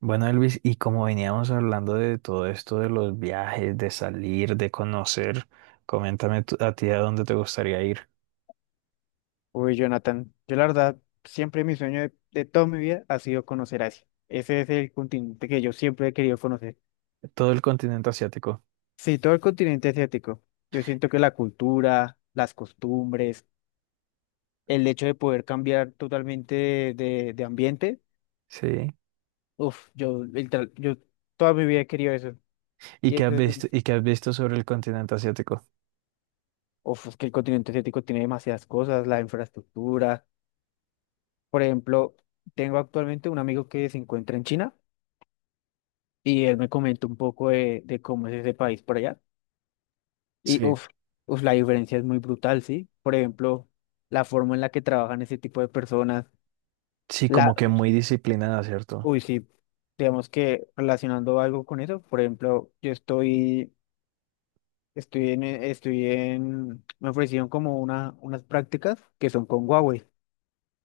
Bueno, Elvis, y como veníamos hablando de todo esto de los viajes, de salir, de conocer, coméntame a ti a dónde te gustaría ir. Uy, Jonathan, yo la verdad, siempre mi sueño de toda mi vida ha sido conocer Asia. Ese es el continente que yo siempre he querido conocer. Todo el continente asiático. Sí, todo el continente asiático. Yo siento que la cultura, las costumbres, el hecho de poder cambiar totalmente de ambiente, Sí. Yo, yo toda mi vida he querido eso. ¿Y Y qué eso, has visto, y qué has visto sobre el continente asiático? Es que el continente asiático tiene demasiadas cosas, la infraestructura. Por ejemplo, tengo actualmente un amigo que se encuentra en China, y él me comentó un poco de cómo es ese país por allá. Y Sí. La diferencia es muy brutal, ¿sí? Por ejemplo, la forma en la que trabajan ese tipo de personas, Sí, como la, que muy disciplinada, ¿cierto? Sí, digamos que relacionando algo con eso, por ejemplo, yo estoy, estoy en, estoy en, me ofrecieron como unas prácticas que son con Huawei.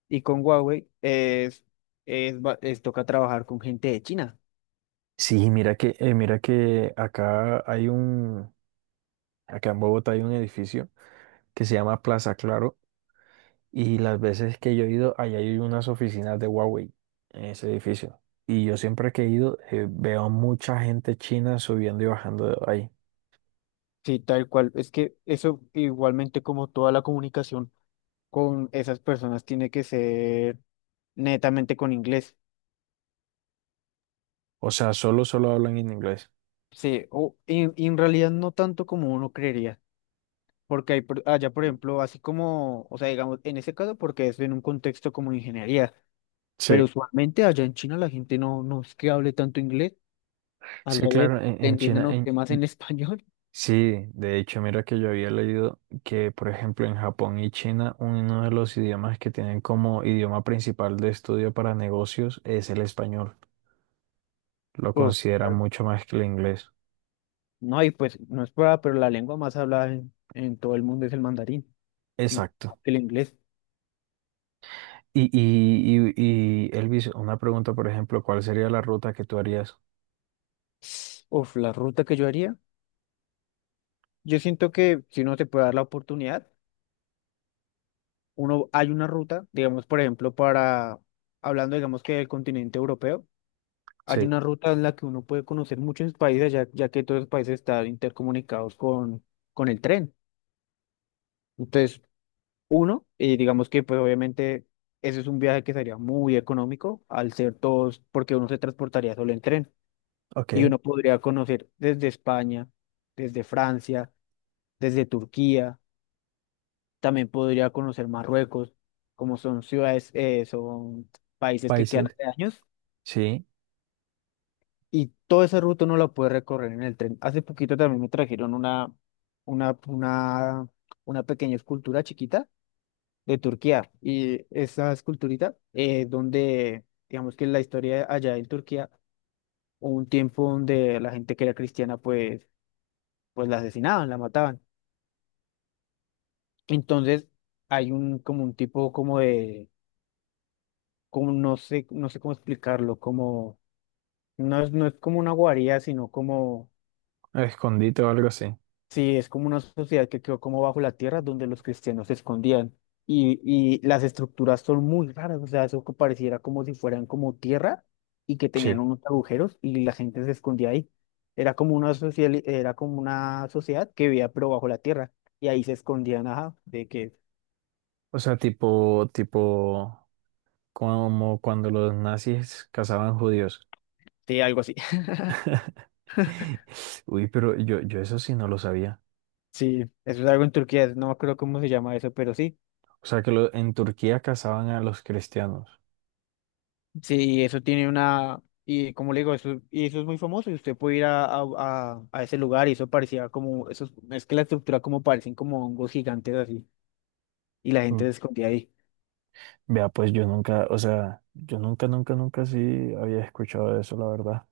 Y con Huawei es toca trabajar con gente de China. Sí, mira que acá en Bogotá hay un edificio que se llama Plaza Claro. Y las veces que yo he ido, allá hay unas oficinas de Huawei en ese edificio. Y yo siempre que he ido, veo a mucha gente china subiendo y bajando de ahí. Sí, tal cual. Es que eso igualmente como toda la comunicación con esas personas tiene que ser netamente con inglés. O sea, solo hablan en inglés. Sí, o en realidad no tanto como uno creería, porque allá, por ejemplo, así como, o sea, digamos, en ese caso, porque es en un contexto como ingeniería, pero Sí. usualmente allá en China la gente no es que hable tanto inglés, al Sí, revés, claro, en, te en entienden China, a en... usted más en español. Sí, de hecho, mira que yo había leído que, por ejemplo, en Japón y China, uno de los idiomas que tienen como idioma principal de estudio para negocios es el español. Lo Uf, consideran claro. mucho más que el inglés. No, y pues no es prueba, pero la lengua más hablada en todo el mundo es el mandarín, y Exacto. el inglés. Y, Elvis, una pregunta, por ejemplo, ¿cuál sería la ruta que tú harías? Uf, la ruta que yo haría. Yo siento que si uno se puede dar la oportunidad, uno hay una ruta, digamos, por ejemplo, para, hablando, digamos, que del continente europeo, hay Sí, una ruta en la que uno puede conocer muchos países, ya que todos los países están intercomunicados con el tren. Entonces, uno, y digamos que, pues obviamente, ese es un viaje que sería muy económico al ser todos, porque uno se transportaría solo en tren, ok. y uno podría conocer desde España, desde Francia, desde Turquía. También podría conocer Marruecos, como son ciudades, son países que quedan Países. hace años Sí, y toda esa ruta no la puede recorrer en el tren. Hace poquito también me trajeron una, una, una pequeña escultura chiquita de Turquía y esa esculturita donde, digamos que la historia allá en Turquía, hubo un tiempo donde la gente que era cristiana pues la asesinaban, la mataban. Entonces hay un como un tipo como de como no sé, no sé cómo explicarlo, como no es como una guarida, sino como, escondite o algo así. sí, es como una sociedad que quedó como bajo la tierra donde los cristianos se escondían. Y las estructuras son muy raras, o sea, eso que pareciera como si fueran como tierra y que tenían Sí. unos agujeros y la gente se escondía ahí. Era como una sociedad que vivía pero bajo la tierra y ahí se escondían, ajá, de que, O sea, tipo, como cuando los nazis cazaban judíos. de algo así. Uy, pero yo eso sí no lo sabía. Sí, eso es algo en Turquía, no me acuerdo cómo se llama eso, pero sí. O sea, que en Turquía cazaban a los cristianos. Sí, eso tiene una, y como le digo, eso, y eso es muy famoso, y usted puede ir a ese lugar, y eso parecía como, eso, es que la estructura como parecen como hongos gigantes así, y la gente Mm. se escondía ahí. Vea, pues yo nunca, o sea, yo nunca, nunca, nunca sí había escuchado de eso, la verdad.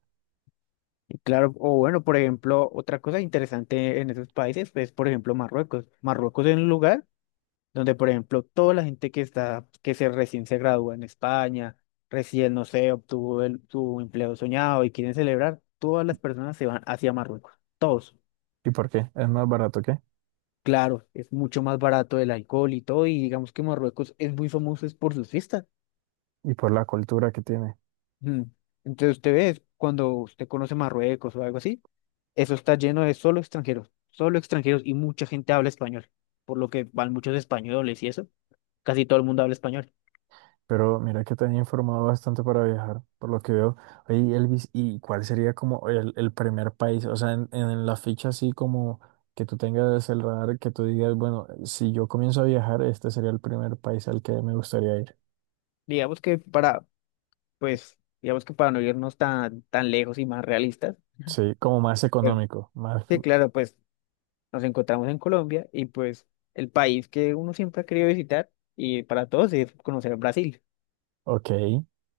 Y claro, o bueno, por ejemplo, otra cosa interesante en esos países es, por ejemplo, Marruecos. Marruecos es un lugar donde, por ejemplo, toda la gente que se recién se gradúa en España, recién, no sé, obtuvo su empleo soñado y quieren celebrar, todas las personas se van hacia Marruecos, todos. ¿Y por qué? ¿Es más barato que? Claro, es mucho más barato el alcohol y todo, y digamos que Marruecos es muy famoso es por sus fiestas. Y por la cultura que tiene. Mm. Entonces usted ve, cuando usted conoce Marruecos o algo así, eso está lleno de solo extranjeros y mucha gente habla español, por lo que van muchos españoles y eso, casi todo el mundo habla español. Pero mira que te han informado bastante para viajar, por lo que veo. Oye, Elvis, ¿y cuál sería como el primer país? O sea, en la ficha así como que tú tengas el radar, que tú digas, bueno, si yo comienzo a viajar, este sería el primer país al que me gustaría ir. Digamos que para, pues, digamos que para no irnos tan lejos y más realistas, Sí, como más eh, económico, más. sí, claro, pues nos encontramos en Colombia y pues el país que uno siempre ha querido visitar y para todos es conocer Brasil, Ok,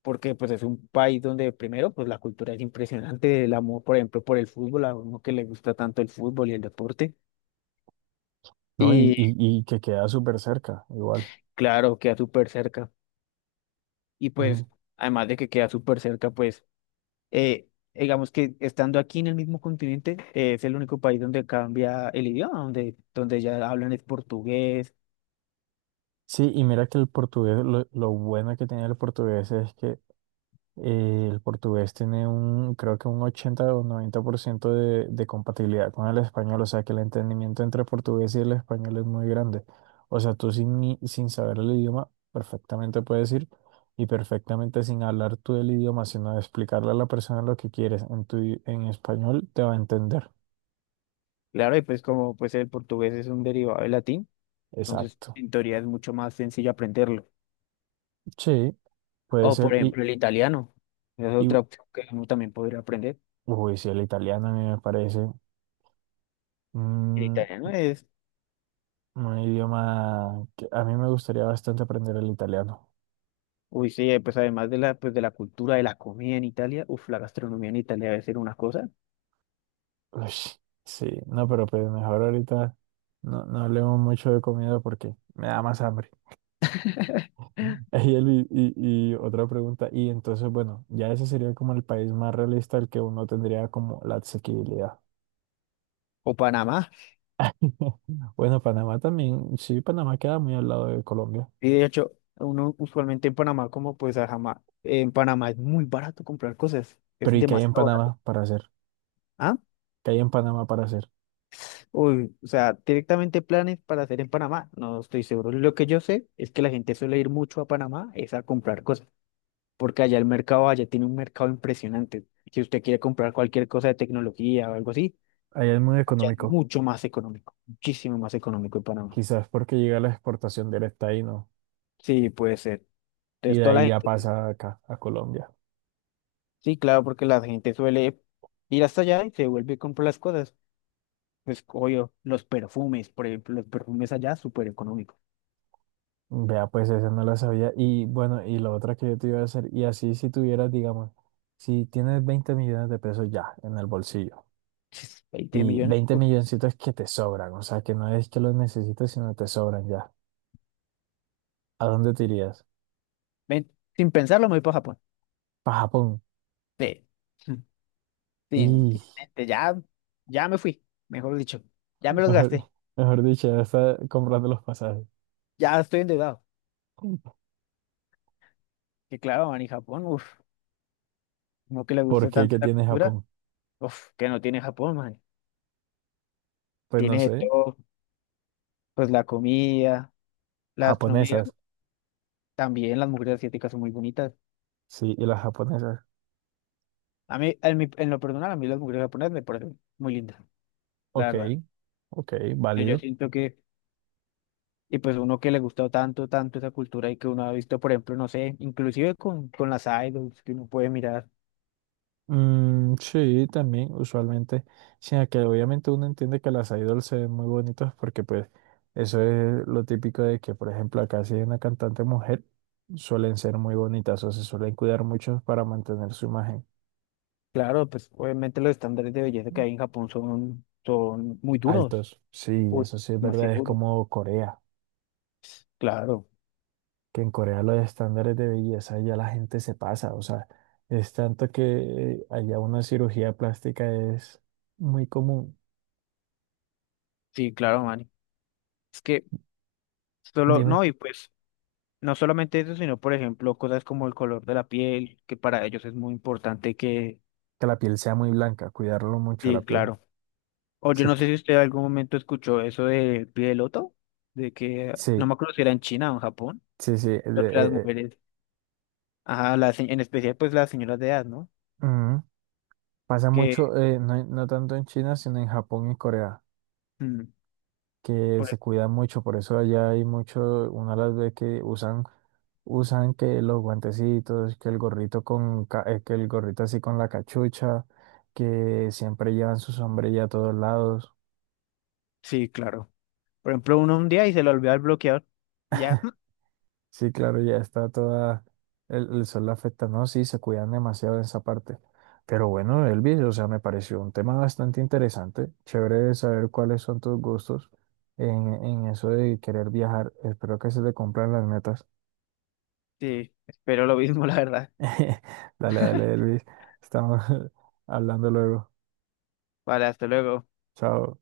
porque pues es un país donde primero pues la cultura es impresionante, el amor por ejemplo por el fútbol, a uno que le gusta tanto el fútbol y el deporte ¿no? Y, y, y y que queda súper cerca, igual. claro, queda súper cerca y pues Ujú. además de que queda súper cerca pues eh, digamos que estando aquí en el mismo continente es el único país donde cambia el idioma, donde ya hablan es portugués. Sí, y mira que el portugués, lo bueno que tiene el portugués es que el portugués tiene creo que un 80 o 90% de compatibilidad con el español, o sea que el entendimiento entre el portugués y el español es muy grande. O sea, tú sin, sin saber el idioma, perfectamente puedes ir y perfectamente sin hablar tú el idioma, sino de explicarle a la persona lo que quieres en en español, te va a entender. Claro, y pues como pues el portugués es un derivado del latín. Entonces, Exacto. en teoría es mucho más sencillo aprenderlo. Sí, puede O, ser. por Y, ejemplo, el italiano. Esa es y otra opción que uno también podría aprender. uy, sí, el italiano a mí me parece El mm, italiano es, un idioma que a mí me gustaría bastante aprender el italiano. uy, sí, pues además de pues de la cultura, de la comida en Italia, uf, la gastronomía en Italia debe ser una cosa. Uy, sí, no, pero pues mejor ahorita no hablemos mucho de comida porque me da más hambre. Ey, Elvi, y, otra pregunta, y entonces, bueno, ya ese sería como el país más realista al que uno tendría como la asequibilidad. O Panamá. Bueno, Panamá también, sí, Panamá queda muy al lado de Colombia, Y de hecho, uno usualmente en Panamá, como pues a en Panamá es muy barato comprar cosas. pero Es ¿y qué hay en demasiado barato. Panamá para hacer? ¿Ah? ¿Qué hay en Panamá para hacer? Uy, o sea, directamente planes para hacer en Panamá. No estoy seguro. Lo que yo sé es que la gente suele ir mucho a Panamá es a comprar cosas, porque allá tiene un mercado impresionante. Si usted quiere comprar cualquier cosa de tecnología o algo así, Allá es muy allá es económico, mucho más económico, muchísimo más económico en Panamá. quizás porque llega la exportación directa ahí, ¿no? Sí, puede ser. Y Entonces, de toda la ahí ya gente, pasa acá, a Colombia. sí, claro, porque la gente suele ir hasta allá y se vuelve y compra las cosas. Pues, obvio, los perfumes, por ejemplo, los perfumes allá, súper económicos. Vea, pues esa no la sabía. Y bueno, y la otra que yo te iba a hacer, y así si tuvieras, digamos, si tienes 20 millones de pesos ya en el bolsillo, 20 y millones. 20 milloncitos que te sobran, o sea, que no es que los necesites, sino que te sobran ya, ¿a dónde te irías? Ven, sin pensarlo, me voy para Japón. Para Japón. Ve, sin Y mente, ya, ya me fui, mejor dicho, ya me los gasté, mejor, mejor dicho, ya está comprando los pasajes. ya estoy endeudado. Que claro, man, y Japón, uno que le ¿Por gusta qué? tanto ¿Qué la tiene cultura, Japón? uff, que no tiene Japón, man. Pues no Tiene de sé, todo, pues la comida, la gastronomía, japonesas, también las mujeres asiáticas son muy bonitas. sí, y las japonesas. A mí, en lo personal, a mí las mujeres japonesas me parecen muy lindas, la Ok, verdad. ok, Yo válido. siento que, y pues uno que le gustó tanto, tanto esa cultura y que uno ha visto, por ejemplo, no sé, inclusive con las idols que uno puede mirar. Mm, sí, también, usualmente, sino que obviamente uno entiende que las idols se ven muy bonitas porque pues eso es lo típico de que, por ejemplo, acá si hay una cantante mujer, suelen ser muy bonitas o se suelen cuidar mucho para mantener su imagen. Claro, pues obviamente los estándares de belleza que hay en Japón son, son muy duros, Altos, sí, uy, eso sí es verdad, demasiado es duros, como Corea, claro. que en Corea los estándares de belleza ya la gente se pasa, o sea, es tanto que allá una cirugía plástica es muy común. Sí, claro, man. Es que solo, Dime, no, y pues no solamente eso, sino por ejemplo cosas como el color de la piel, que para ellos es muy importante que, que la piel sea muy blanca, cuidarlo mucho la sí, piel. claro. O yo Sí, no sé si usted en algún momento escuchó eso del pie de loto, de que, no sí, me acuerdo si era en China o en Japón, sí, sí, pero que las mujeres, ajá, en especial pues las señoras de edad, ¿no? eh, ujú. Pasa Que, mucho, no, no tanto en China, sino en Japón y Corea, mm, que se por- cuidan mucho, por eso allá hay mucho, una de las veces que usan, que los guantecitos, que el gorrito así con la cachucha, que siempre llevan su sombrilla a todos lados. sí, claro. Por ejemplo, uno un día y se le olvidó el bloqueador, y ya, Sí, claro, ya está toda, el sol la afecta, ¿no? Sí, se cuidan demasiado en esa parte. Pero bueno, Elvis, o sea, me pareció un tema bastante interesante, chévere saber cuáles son tus gustos en eso de querer viajar. Espero que se te cumplan las metas. sí, espero lo mismo, la verdad. Dale, dale, Elvis, estamos hablando luego. Vale, hasta luego. Chao.